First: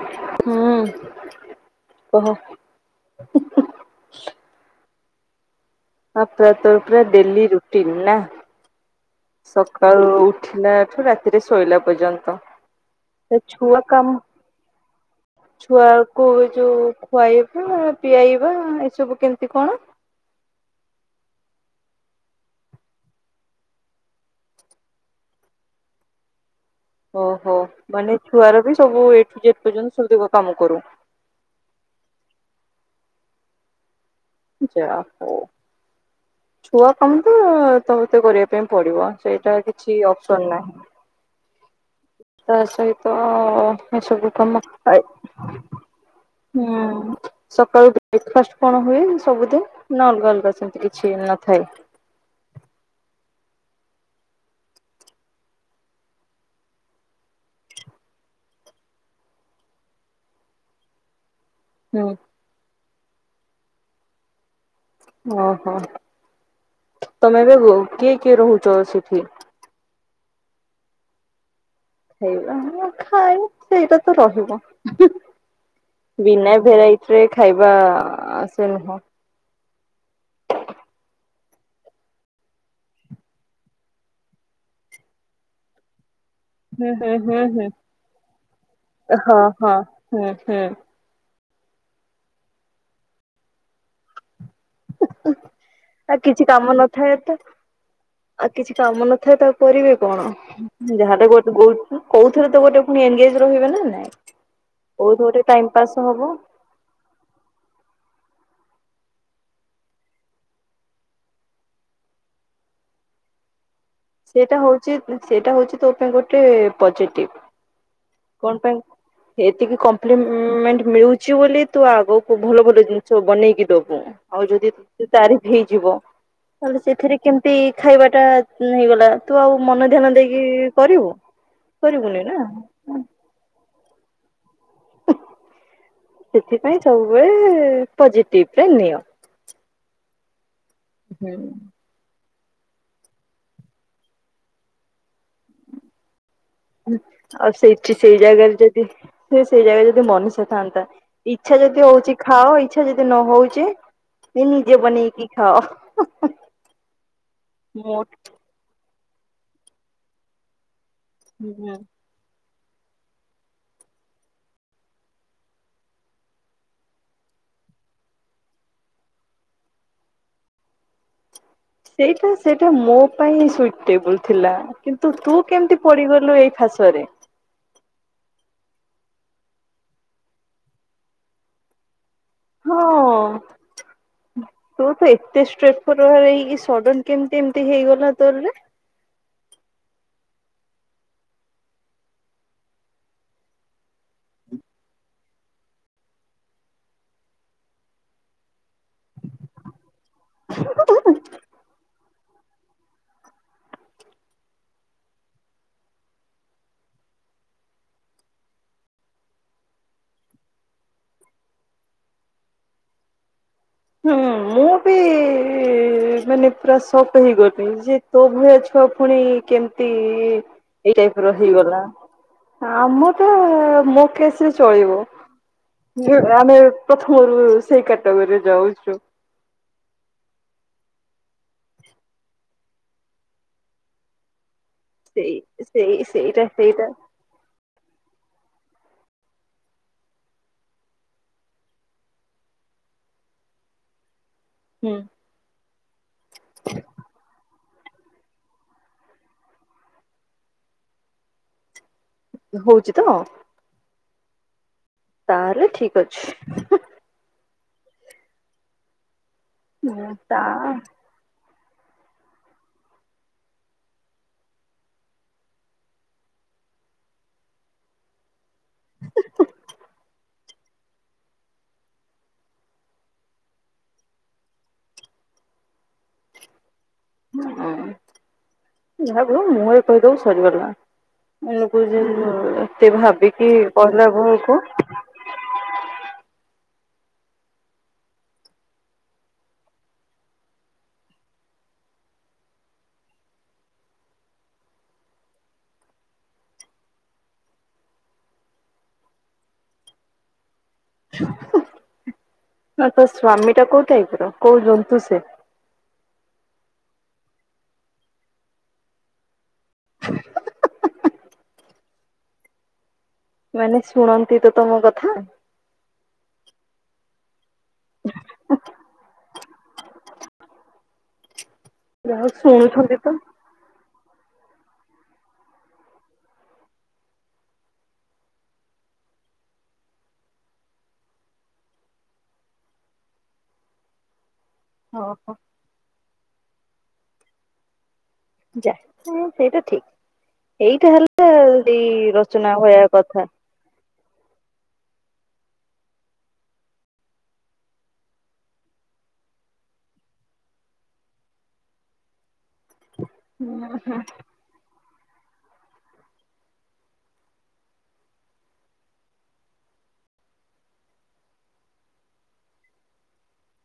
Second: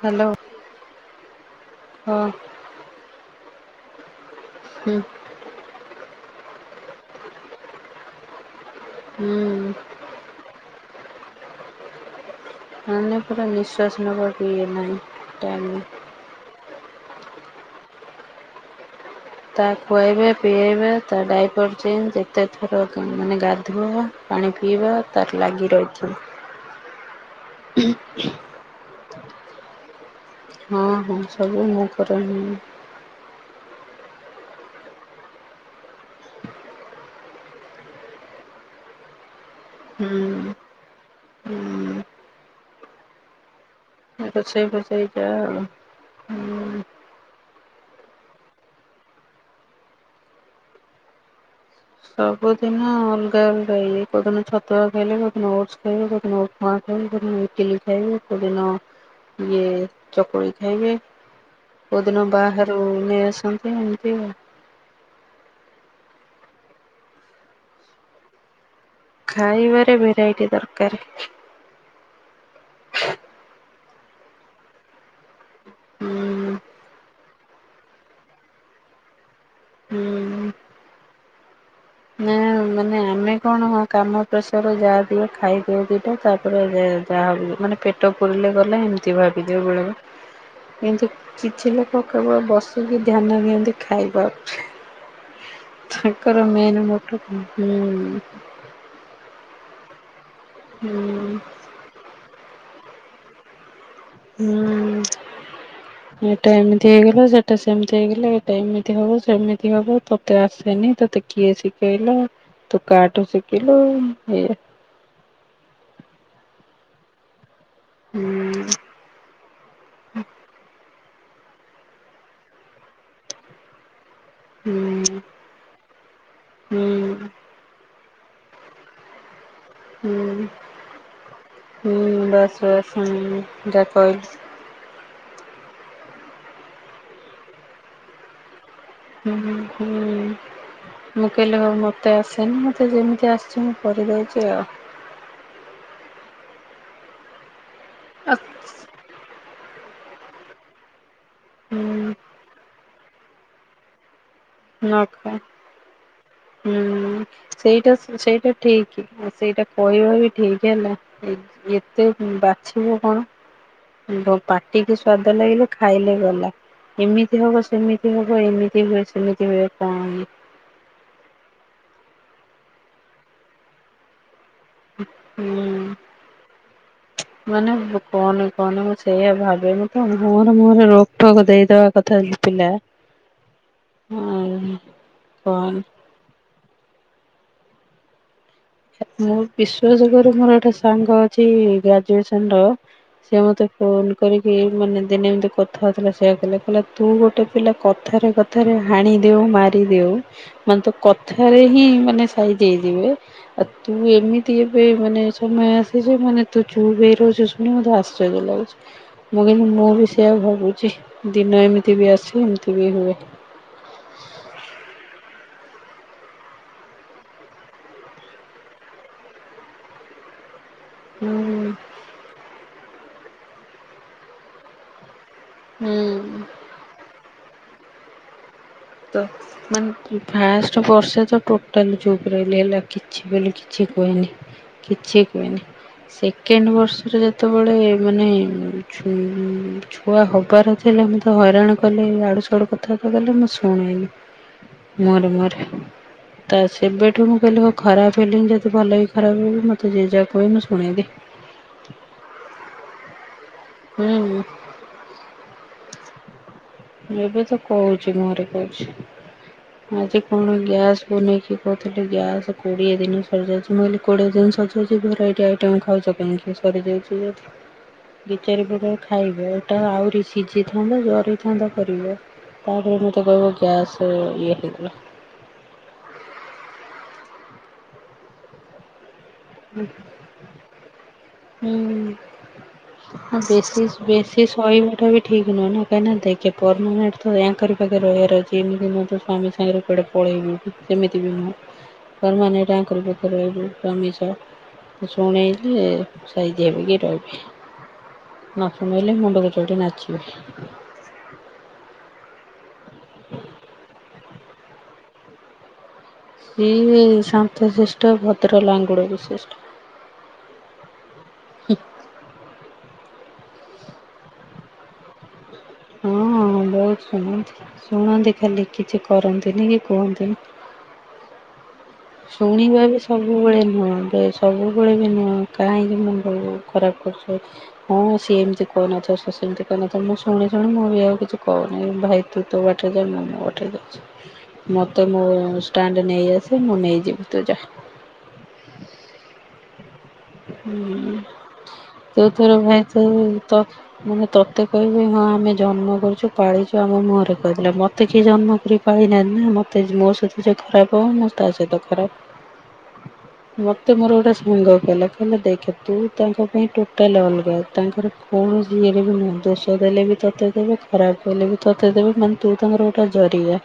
Hello କହ, ହଁ ହୁଁ ହୁଁ। ହୁଁ। ଆପ ତ ପରା ଡେଲି ରୁଟିନ୍ ନା [unintelligible] ହୁଁ ଉଁ। ସକାଳୁ ଉଠିଲାଠୁ ରାତିରେ ଶୋଇଲା ପର୍ଯ୍ୟନ୍ତ। ମାନେ ସେ ପୁରା ଛୁଆ ନିଶ୍ୱାସ କାମ ନେବାକୁ ଇଏ ନାହିଁ, ଟାଇମ। କୁ ଯୋଉ ଖୁଆଇବା ପିଆଇବା ଏସବୁ କେ ତା ଖୁଆଇବେ ପିଆଇବେ ତା ଡାଇପର। ଚେଞ୍ଜ ଯେତେ ଥର ମାନେ ଗାଧୁଆ ପାଣି ପିଇବା ତାର ଲାଗି ରହିଛି। ଓହୋ ମାନେ ଛୁଆର ବି ସବୁ ଏଠୁ ଯେଡ ପର୍ଯ୍ୟନ୍ତ ସବୁ ହଁ ହଁ ସବୁ ମୁଁ କରେ। ଯା ହଉ ଛୁଆ କାମ ତ ତ ମତେ କରିବା ପାଇଁ ପଡିବ, ସେଇଟା କିଛି ହୁଁ ଅପ୍ସନ୍ ନାହିଁ। [inaudible] ତା ସହିତ ସବୁ କାମ ରୋଷେଇ ଆଇ ଫୋଷେଇ ଯାହା ଆଉ ହୁଁ ସକାଳୁ ବ୍ରେକ୍ଫାଷ୍ଟ କଣ ହୁଏ, ସବୁଦିନ ନା ଅଲଗା-ଅଲଗା ସେମ୍ତି କିଛି ନଥାଏ? ସବୁଦିନ ଅଲଗା-ଅଲଗା ହେଇଯାଏ, କୋଉଦିନ ଛତୁଆ ଖାଇଲେ କୋଉଦିନ ଓଟ୍ସ ଖାଇଲେ କୋଉଦିନ [inaudible] ଇଟିଲି ଖାଏ, କୋଉ ଦିନ ଇଏ ଚକୁଳି ଖାଇବେ। ହୁଁ କୋଉଦିନ ବାହାରୁ ନେଇ ଆସନ୍ତି ଏମ୍ତି ଓହୋ, ତମେ ଏବେ କିଏ-କିଏ ରହୁଚ ସେଠି? ଖାଇବାରେ ଭେରାଇଟି ଦରକାର। [unintelligible] ଖାଇ ସେଇଟା ତ ରହିବ। ହୁଁ ବିନା ଭେରାଇଟିରେ ଖାଇବା ଆସେନି। ହୁଁ। ନା ମାନେ ଆମେ କଣ ହଁ କାମ ପ୍ରେସର ଯାହା ଦିଅ ଖାଇଦିଉ। ତାପରେ ହୁଁ ହୁଁ ଯାହା ହୁଁ ହୁଁ ମାନେ ପେଟ ପୁରିଲେ ଗଲେ ଏମ୍ତି ହଁ ଭାବିଦିଅଉ ହଁ [unintelligible] ହୁଁ ହୁଁ। କିନ୍ତୁ କିଛି ଲୋକ କେବଳ ବସିକି ଧ୍ୟାନ ଦିଅନ୍ତି ଖାଇବାକୁ। ଆଉ କିଛି ତାଙ୍କର କାମ ମେନ୍ [inaudible] ନଥାଏ ତ ଆଉ କିଛି କାମ ନଥାଏ ତାକୁ କରିବେ କଣ, ହୁଁ ଯାହାତ ଗୋଟ୍ ଗୋ କୋଉଥେରେ ତ ଗୋଟେ ପୁଣି ଏନ୍ଗେଜ୍ ରହିବେ ନାଇଁ। କୋଉଠି ଗୋଟେ ଟାଇମ ପାସ୍ ହୁଁ ହବ ଏଟା ଏମ୍ ତି ହେଇଗଲା ସେଟା ସେମ୍ତି ହେଇଗଲା, ଏଇଟା ଏମିତି ହବ ସେମିତି ହବ ତତେ ଆସେନି ତତେ କିଏ ଶିଖେଇଲା, ତୁ କାହାଠୁ ଶିଖିଲୁ? ଏଇଆ। ସେଇଟା ହଉଚି ସେଇଟା ହଉଚି ତୋ ପାଇଁ ଗୋଟେ ପଜିଟିଭ୍। ହୁଁ। କଣ ପାଇଁ ଏତିକି କମ୍ପ୍ଲିମେଣ୍ଟ ମିଳୁଚି ବୋଲି ତୁ ଆଗକୁ ଭଲ ଗୋଟେ ଜିନିଷ ବନେଇକି ଦବୁ। ଆଉ ଯଦି ହୁଁ ତାରିଫ ହେଇଯିବ ତାହେଲେ ସେଥିରେ ହୁଁ କେମ୍ତି ଖାଇବା ଟା ହେଇଗଲା? ତୁ ଆଉ ମନ ଧ୍ୟାନ ହୁଁ ଦେଇକି କରିବୁ କରିବୁନି ହୁଁ ନା। ବାସ୍ ବାସ୍ ହୁଁ [unintelligible] କହିଲୁ। ସେଥିପାଇଁ ସବୁବେଳେ ପଜେଟିଭରେ ନିଅ। ହଁ-ହୁଁ ହୁଁ ମୁଁକିଲ ହଉ [unintelligible] ମତେ ଆସେନି ମତେ ଯେମିତି ଆସିଛି ମୁଁ କରିଦେଉଛି ଆଉ। ଆଉ ସେଇଠି ସେଇ ଆ ଜାଗାରେ ଯଦି ସେଇ ଜାଗା ଯଦି ମନୁଷ୍ୟ ଥାନ୍ତା ଇଚ୍ଛା ଯଦି ହୁଁ ହଉଚି ଖାଅ ଇଚ୍ଛା ଯଦି ନ ହଉଚି ନିଜେ ବନେଇକି ନଖା ଖାଅ, [unintelligible] ମୋଟ ଠିକ୍ ଆଉ ସେଇଟା କହିବା ବି ଠିକ୍ ହେଲା ହୁଁ ଏତେ ବାଛିବୁ କଣ ପାଟିକି ସ୍ଵାଦ ଲାଗିଲେ ଖାଇଲେ ଗଲା। ଏମିତି ହବ ସେମିତି ହବ ଏମିତି ହୁଏ ସେମିତି ହୁଏ କଣ। ସେଇଟା-ସେଇଟା ମୋ ପାଇଁ ସୁଇଟେବୁଲ୍ ଥିଲା। କିନ୍ତୁ ତୁ ହୁଁ। କେମିତି ପଡିଗଲୁ ଏଇ ଫାସରେ? ମାନେ କହନି-କହନି ମୁଁ ସେଇଆ ଭାବେ ମୁଁ ତ ମୁହଁରେ-ମୁହଁରେ ରୋକ୍ ଠୋକ୍ ଦେଇଦବା କଥା ହଁ ତୁ ତ ଏତେ [unintelligible] [unintelligible] ସଡନ କେମିତି ଏମିତି ହେଇଗଲା ତୋରରେ? ମୁଁ [unintelligible] ମୋର ଗୋଟେ ସାଙ୍ଗ ଅଛି ଗ୍ରାଜୁଏସନ ର ସେିଏ ମୋତେ ଫୋନ କରିକି ମାନେ ଦିନେ ଏମିତି କଥା ହେଉଥିଲା ସେୟାଆ କହିଲା କହିଲା ତୁ ଗୋଟେ ପିଲା କଥାରେ କ [unintelligible] ହାଣିଦଉ ମାରିଦଉ ମାନେ ତ କଥାରେ ହିଁ ମାନେ [unintelligible] ଆଉ ତୁ ଏମିତି ଏବେ ମାନେ ସମୟ ଆସିଛି ମାନେ ତୁ ଚୁପ ରହୁଛ ଶୁଣି ମତେ ଆଶ୍ଚର୍ଯ୍ୟ ଲାଗୁଛି। ମୁଁ ମୁଁ ବି ସେୟଆ ଭାବୁଛି ଦିନ ଏମିତି ବି ଆସେ ଏମିତି ବି ହୁଏ। ହୁଁ ମୁଁ ବି [unintelligible] ମାନେ ପୁରା ଶକ୍ ହେଇଗଲନି ଯେ ତୋ ଭଳିଆ ଛୁଆ ପୁଣି କେମତି ହୁଁ ଆମ ତ ମୋ କେସରେ ଚଳିବ। [inaudible] ହୁଁ। ଆମେ ପ୍ରଥମରୁ ସେଇ କ୍ୟାଟାଗୋରୀରେ ଯାଉଛୁ। [unintelligible] ଟୋଟାଲ ଚୁପ ରହିଲ ହେଲା କିଛି ବୋଲି କ କିଛି କୁହେନି କିଛି ସେଇ କୁହେନି ସେଇ ସେଇଟା ସେକେଣ୍ଡ ସେଇଟା ବର୍ଷରେ ସେତେବେଳେ ମାନେ ଛୁ ଛୁଆ ହବାର ଥିଲେ ମତେ ହଇରାଣ କଲେ ଆଡୁ ସଡୁ କଥାବାର୍ତା କଲେ ମ ସ ହୁଁ [unintelligible] ମର ମର। ତା ସେବେଠୁ ମୁଁ କହିଲି ଖରାପ ହେିଲିନି ଯଦି ଭଲ ବି ଖରାପ ହେବି ମତେ ଯଏ ଯାହା କହେ ମୁଁ ଶୁଣେଇଦି। ହଉଛି ତ? ହୁଁ। ତାହେଲେ ଠିକ ଅଛି। ଏବେ ତ କହୁଛି ମୋହରେ କହୁଛି ମୁଁ ଆଜି ତା ପୁଣି ଗ୍ୟାସ୍ ମୁ ନେଇକି କହୁଥିଲି ଗ୍ୟାସ୍ କୋଡ଼ିଏ ଦିନ ସରିଯାଉଛି ମୁଁ କହିଲି କୋଡ଼ିଏ ଦିନ ସରିଯାଉଛି ଭେରାଇଟି ଆଇଟମ୍ ଖାଉଛ କାହିଁକି। [unintelligible] ଖାଇବା ଏଇଟା ଆହୁରି ସିଝିଥାନ୍ତ ଜରି ବନ୍ଦ କରିବ ତାପରେ ମୋତେ କହିବ ଗ୍ୟାସ୍ ହେଇ ଇଏ ହେଇଗଲା। [unintelligible] [inaudible] ହୁଁ ଏତେ ଭାବିକି ବେଶୀ ବେଶୀ ସହିବାଟା ବି ଠିକ୍ ନୁହେଁ ନା [unintelligible] କାହିଁକିନା ଦେଖେ [unintelligible] ୟାଙ୍କରି ପାଖେ ରହିବାର ଅଛି ଏମିତି ମୁଁ ତ ସ୍ଵମୀ ସାଙ୍ଗରେ କୁଆଡେ ପଳେଇବୁ [unintelligible] ଶୁଣେଇଲେ ସାଇଜି ହେବିକି ରହିବେ। ନ ଶୁଣେଇଲେ ମୁଣ୍ଡକୁ ଚଢି ନାଚିବେ। [inaudible] ହ ତ ସ୍ଵାମୀ ଟା କୋଉ ଟାଇପ ର କୋଉ ଜନ୍ତୁ ସେ? [unintelligible] ଏ ଶାନ୍ତଶ୍ରେଷ୍ଠ ଭଦ୍ର ଲାଙ୍ଗୁଳ ବିଶିଷ୍ଟ। ମାନେ ଶୁଣନ୍ତି ତ ତମ କଥା? ହଁ ବହୁତ ଶୁଣନ୍ତି ଶୁଣନ୍ତି ଖାଲି କିଛି କରନ୍ତିନି କି କୁହନ୍ତିନି। ଯାହା ହଉ ଶୁଣିବା ବି ଶୁଣୁଛନ୍ତି ତ। ସବୁବେଳେ ନୁହଁ ବ ସ ସବୁବେଳେ ବି ନୁହଁ କାହିଁକି ମୁଣ୍ଡ ବ ଖରାପ କରୁଛୁ। ହଁ ସିଏ ଏମିତି କହୁନଥବ ସେମିତି କହିନଥିବ ମୁଁ ଶୁଣି ଶୁଣି ମଁ ବି ଆଉ କିଛି କହୁନି ଭାଇ ଟୁ ତୋ ବଟରେଜା ମୁ ମୋବାତ୍ରେ ଯାଉଛି। ମୋତେ ମୋ ଓହୋ ଷ୍ଟାଣ୍ଡ ନେଇ ଆସେ ମୁଁ ନେଇଯିବି ତୁ ଯା। ଯା ସେଇଟା ଠିକ ଏଇଟା ହୁଁ। ହେଲା ଏଇ ତୁ ତୋର ରଚନା ଭାଇ [unintelligible] ତୁ କଥା। [unintelligible] ମାନେ ତୋତେ କହିବି ହଁ ଆମେ ଜନ୍ମ କରିୁଛୁ ପାଳିଛୁ ଆମ ମୁହଁରେ କହିଥିଲା ମୋତେ କିଏ ଜନ୍ମ କରି [unintelligible] ମୋ ସହିତ ଖରାପ ହବ ତା ସହିତ ଖରାପ ମତେ ମୋର ଗୋଟେ [unintelligible] ଦେଖେ ତୁ ତାଙ୍କ ପାଇଁ ଟୋଟାଲ ଅଲଗା ତାଙ୍କର କୌଣସି ଇଏରେ ବି ନୁହେଁ। ଦୋଷ ଦେଲେ ବି ତୋତେ କହିବେ ଖରାପ ଦେଲେ ବି ତୋତେ କହିବେ ମାନେ ତୁ ତାଙ୍କର ଗୋଟା ଜରିଆ।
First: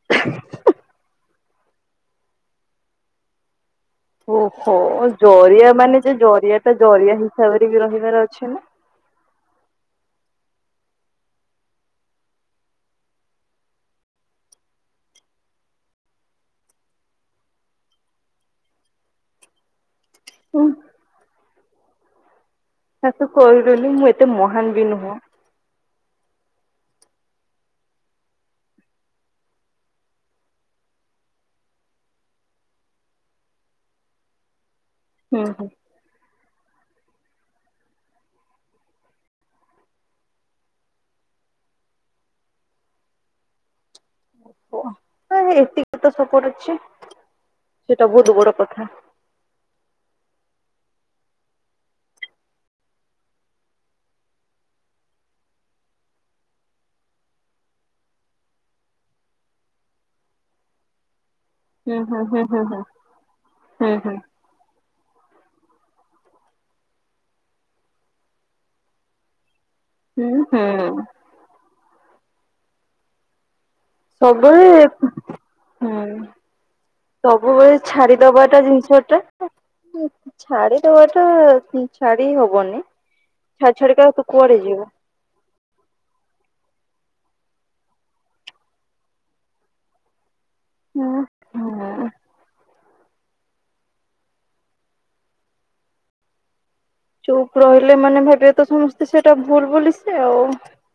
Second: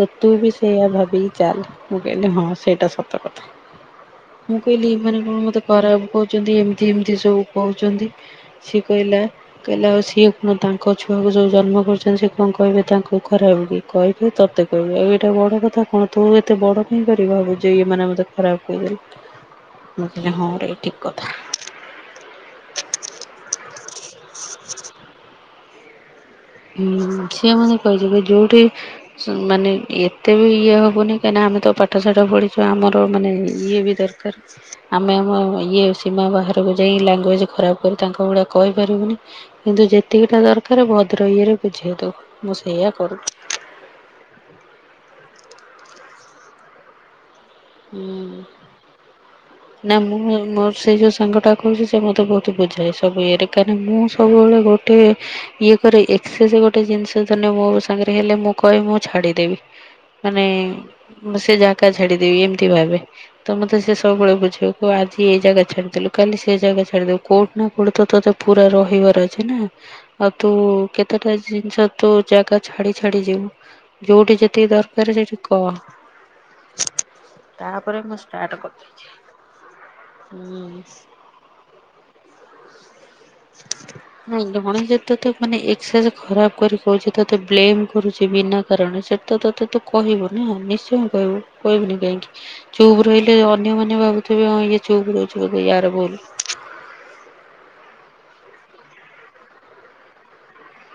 ତୁ ତୁ ବି ସେଇଆ ଭାବିକି ଚାଲ ମୁଁ କହିଲି ହଁ ସେଇଟା ସତ କଥା। ମୁଁ ଓହୋ କହିଲି ଏମାନେ କଣ ମତେ ଜରିଆ ମାନେ ଖରାପ ଯେ କହୁଛନ୍ତି ଜରିଆ ଟା ଏମିତି ଜରିଆ ଏମିତି ସବୁ ହିସାବରେ ବି କହୁଛନ୍ତି ରହିବାର ଅଛି ନା। ସେ କହିଲା କହିଲା ଆଉ ସିଏ କଣ ତାଙ୍କ ଛୁଆକୁ ଯୋଉ ଜନ୍ମ କରୁଛନ୍ତି ସେ କଣ କହିବେ ତାଙ୍କୁ ଖରାପ କି? କହିବେ ତତେ କହିବେ ଆଉ ଏଇଟା ବଡ କଥା କଣ ତୁ ଏ ଏତେ ବଡ଼ କାଇଁ କରିବା ଭାବୁଚୁ ଇଏ ମାନେ ମୋତେ ଖରାପ କହିବେ ମୁଁ କହିଲି ହଁ ହୁଁ ରେ ଠିକ୍ କଥା। ଶାଶୁ କହିଦେଲି ମୁଁ ଏତେ ମହାନ ବି ନୁହଁ। ହୁଁ ସିଏମତେ କହିଦେବେ ଯୋଉଠି ମାନେ ଏତେ ବି ଇଏ ହବନି କାହିଁନା ଆମେ ତ ପାଠଶାଠ ପଢିଛୁ ଆମର ମାନେ ଇଏ ବି ଦରକାର। ଆମେ ଆମ ହୁଁ ହୁଁ। ଇଏ ସୀମା ବାହାରକୁ ଯାଇ ଲାଙ୍ଗୁଏଜ୍ ଖରାପ କରି ତାଙ୍କ ଭଳିଆ କହିପାରିବୁନି। କିନ୍ତୁ ଯେତିକିଟା ଦରକାର ଭଦ୍ର ଇଏରେ ବୁଝେଇ ଦବୁ ମୁଁ ସେଇଆ କରୁଛିି। ଏତିକ ତ ସପୋର୍ଟ ଅଛି। ସେଇଟା ହୁଁ। ବହୁତ ବଡ କଥା। ନା ମୁଁ ମୋର ସେ ଯେଉଁ ସାଙ୍ଗଟା କହୁଛି ସେ ମୋତେ ବହୁତ ବୁଝାଏ ସବୁ ଇଏରେ କାହିଁନା ମୁଁ ସବୁବେଳେ ଗୋ ଟେ ଇଏ କରେ ଏକ୍ସେସ ଗୋଟେ ଜିନିଷ ଧରିନିଏ ମୋ ସାଙ୍ଗରେ ହେଲେ ମୁଁ କହେ ମୁଁ ଛାଡିଦେବି। ମାନେ ମୁଁ ସେ ଜାଗା ହୁଁ ହୁଁ ଛାଡିଦେବି ହୁଁ ହୁଁ ଏମିତି ହୁଁ ଭାବେ ତ ମତେ ହୁଁ ସେ ହୁଁ ସବୁବେଳେ ବୁଝେଇବ। କହିବ ଆଜି ଏଇ ଜାଗା ଛାଡିଦେଲୁ କାଲି ସେ ଜାଗା ଛାଡିଦବୁ କୋଉଠି ନା କୋଉଠି ତୋତେ ପୁରା ରହିବାର ଅଛି ନା। ଆଉ ହୁଁ ତୁ ହୁଁ। କେତେଟା ଜିନିଷ ତୋ ଜାଗା ଛାଡି ଛାଡି ଯିବୁ। ଯୋଉଠି ସବୁବେଳେ ଯେତିକି ଦରକାର ସେଠି କ ହୁଁ। ସବୁବେଳେ ମୁଁ ଛାଡି ଷ୍ଟାର୍ଟ ଦବାଟା ଜିନିଷ କରିଦେଇଛି। ଟା। ହୁଁ। ଛାଡିଦବାଟା ଛାଡି ହବନି। ଛାଡି ଛାଡିକା ତୁ କୁଆଡେ ଯିବୁ? ତତେ ମାନେ ଏକ୍ସସ ଖରାପ କରି କହୁଛି ତୋତେ ବ୍ଲେମ କରୁଛି ବିନା କାରଣ ସେଠିତ ତତେତ କହିବୁ ନା ନିଶ୍ଚୟ ହୁଁ କହିବୁ କହିବୁନି ହୁଁ। କାହିଁକି? ଚୁପ୍ ରହିଲେ ଅନ୍ୟମାନେ ଭାବୁଥିବେ ହଁ ଇଏ ଚୁପ ରହୁଛି ବୋଧେ ଏହାର ଭୁଲ। ଚୁପ ରହିଲେ ମାନେ ଭାବିବେ ତ ସମସ୍ତେ ସେଟା ଭୁଲ ବୋଲି ସେ ଆଉ।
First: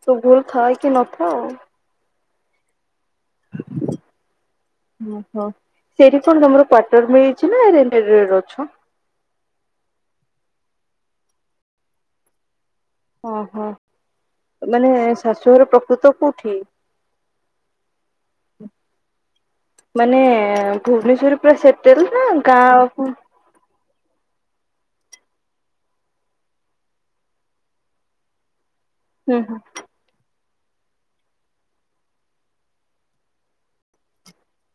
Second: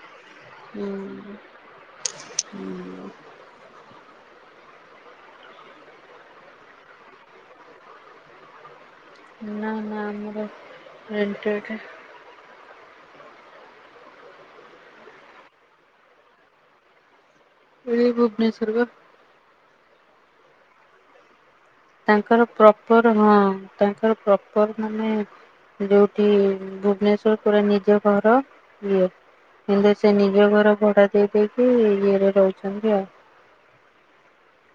ତୁ ଭୁଲ ଥା ଉଁହୁଁ ହୁଁ [unintelligible] ଓହୋ ସେଇଠି କଣ ତମର କ୍ଵାଟର ମିଳିଛି ନା ରେଣ୍ଟ ରେ ଅଛ? ନା ନା ଆମର ରେଣ୍ଟଡ। ଓହୋ ମାନେ ଶାଶୁଘର ପ୍ରକୃତ କୁଠି? ଏଇ ଭୁବନେଶ୍ୱର ବା। ମାନେ ଭୁବନେଶ୍ୱର ପୁରା ସେ ତାଙ୍କର ପ୍ରପର ହଁ ତାଙ୍କର ପ୍ରପର ମାନେ ଯୋଉଠି ଭୁବନେଶ୍ଵର ପୁରା ନିଜ ଘର ଇଏ। ହୁଁ। କିନ୍ତୁ ସେ ନିଜ ଘର ଭଡା ଦେଇ ଦେଇେକି ଇଏରେ ରହୁଛନ୍ତି ଆଉ।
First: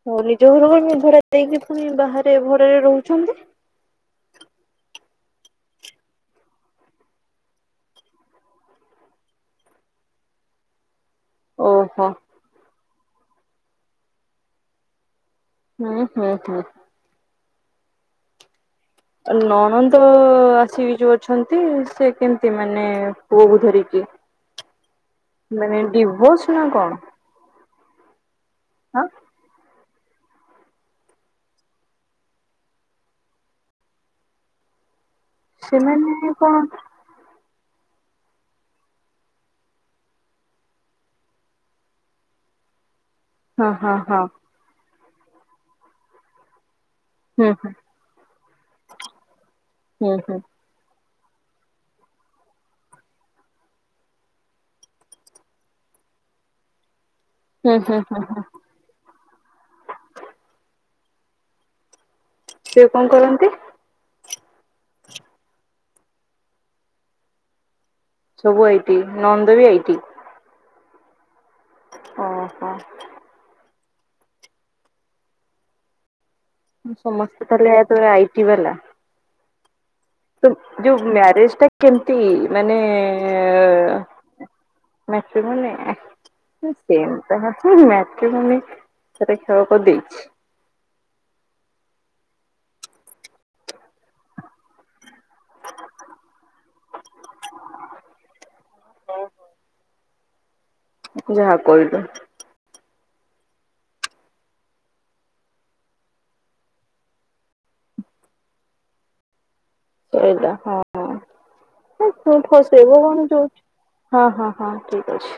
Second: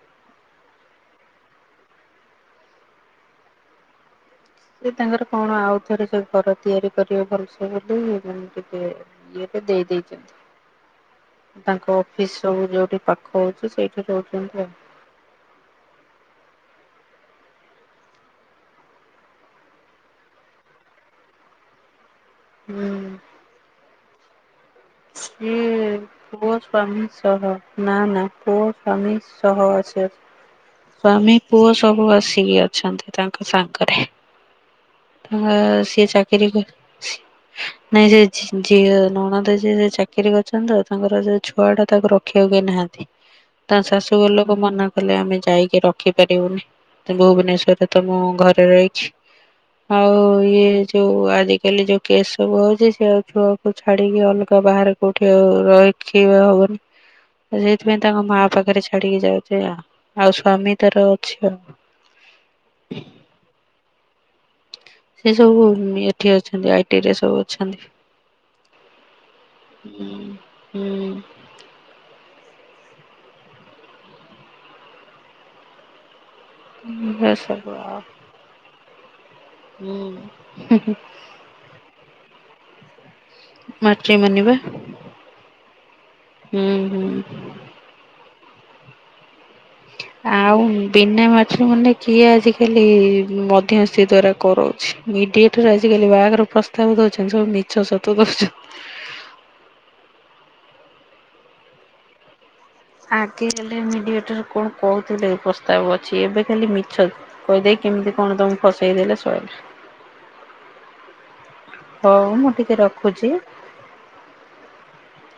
ହଉ ନିଜ ଘର ଭଡ଼ା ଦେଇକି ପୁଣି ବାହାରେ ଭଡାରେ ରହୁଛନ୍ତି। ସେ ତାଙ୍କର କଣ ଆଉ ଥରେ ସେ ଘର ତିଆରି କରିବେ ଭଲସେ ବୋଲି ମାନେ ଟିକେ ଏବେ ଦେଇ ଦେଇଚନ୍ତି। ତାଙ୍କ ଓହୋ ଅଫିସ ସବୁ ଯୋଉଠି ପାଖ ହଉଛି ସେଇଠି ରହୁଛନ୍ତି ଆଉ। ହୁଁ ହୁଁ ହୁଁ। ନଣନ୍ଦ ଆସିକି ଯୋଉ ଅଛନ୍ତି ସେ କେମତି ମାନେ ହୁଁ ପୁଅକୁ ଧରିକି ସିଏ ମାନେ ପୁଅ ଡିଭୋର୍ସ ନା କଣ? ସ୍ୱାମୀ ସହ ନା ନା ପୁଅ ହଁ ସ୍ୱାମୀ ସହ ଆସି ଅଛନ୍ତି ସ୍ଵାମୀ ପୁଅ ସବୁ ଆସିକି ଅଛନ୍ତି ତାଙ୍କ ସାଙ୍ଗରେ ତାଙ୍କ ସେ ସେମାନେ ଚାକିରି କଣ? କରିଛନ୍ତି, ନାଇଁ ସେ ଝିଅ ନଣନ୍ଦ ଯିଏ। ସେ ଯେ ଚାକିରୀ କରିଛନ୍ତି ତ ତାଙ୍କର ସେ ଛୁଆ ଟା ତାକୁ ରଖିବାକୁ କେ ନାହାନ୍ତି ହଁ ତାଙ୍କ ହଁ ଶାଶୁ ହଁ ଘର ଲୋକ ସବୁ ମନା କଲେ ଆମେ ଯାଇକି ରଖିପାରିବୁନି ହୁଁ ହୁଁ ଭୁବନେଶ୍ଵରରେ ତ ମୁଁ ଘରେ ରହିଛି ହୁଁ ଆଉ ହୁଁ। ଇଏ ଯୋଉ ଆଜିକାଲି ଯୋଉ କେସ୍ ସବୁ ହଉଛି ସେ ଆଉ ଛୁଆକୁ ଛାଡିକି ଅଲଗା ବାହାରେ କୋଉଠି ରହିବି ହବନି ହୁଁ ହୁଁ ସେଇଥିପାଇଁ ହୁଁ ତାଙ୍କ ମା ହୁଁ ପାଖରେ ଛାଡିକି ଯାଉଛି ଆ ଆଉ ସ୍ଵାମୀ ତାର ଅଛି ଆଉ। ସିଏ କଣ କରନ୍ତି? ସେ ସବୁ ଏଠି ଅଛନ୍ତି ଆଇଟି ରେ ସବୁ ଅଛନ୍ତି। ସବୁ ଆଇଟି ନଣନ୍ଦ ବି ଆଇଟି। ହୁଁ ହୁଁ। ଓ ହୋ। ଏଇଆ ସମସ୍ତେ ସବୁ ତାହଲେ ଆଉ। ତୋର ଆଇଟି ବାଲା। ହୁଁ। ତ ଯୋଉ ମ୍ୟାରେଜ ଟା କେମ୍ତି ‌ହେଇ ମାନେ ମାଟ୍ରିମୋନି। ମାଟ୍ରିମୋନି ମାନେ ହୁଁ ଉଁ ହୁଁ। ସେମ୍ ତ କଥା ମାଟ୍ରିମୋନି ସେଟା କ୍ଷେୟ କରିଦେଇଛି। ଆଉ ବିନା ମଟ୍ରିମୋନି କିଏ ଆଜିକାଲି ଇ ମଧ୍ୟସ୍ଥି ଦ୍ଵାରା କରାଉଛି। ମିଡିଏଟର୍ ଆଜିକାଲି ବାହାଘର ପ୍ରସ୍ତାବ ଦଉଛନ୍ତି ସବୁ ମିଛ ସତ ଦଉଛ ଅ। ଯାହା କହିଲୁ। ଆଗେ [unintelligible] ଜୁଲାଇ ମିଡିଆଟର କଣ୍ କହୁଥିଲେ ପ୍ରସ୍ତାବ ଅଛି ଏବେ ଖାଲି ମିଛ। କଇଦେଇ କେମିତି କଣ ତମକୁ ଫସେଇଦେଲେ ଶଈଲା। ସଇଟା ହଁ ହଁ ନା ହଉ ପ ମୁଁ ଟିକେ ଫସେଇବ ରଖୁଛି। କଣ ଯଉ। ହଁ ହଁ ହଁ ଠିକ୍ ଅଛି।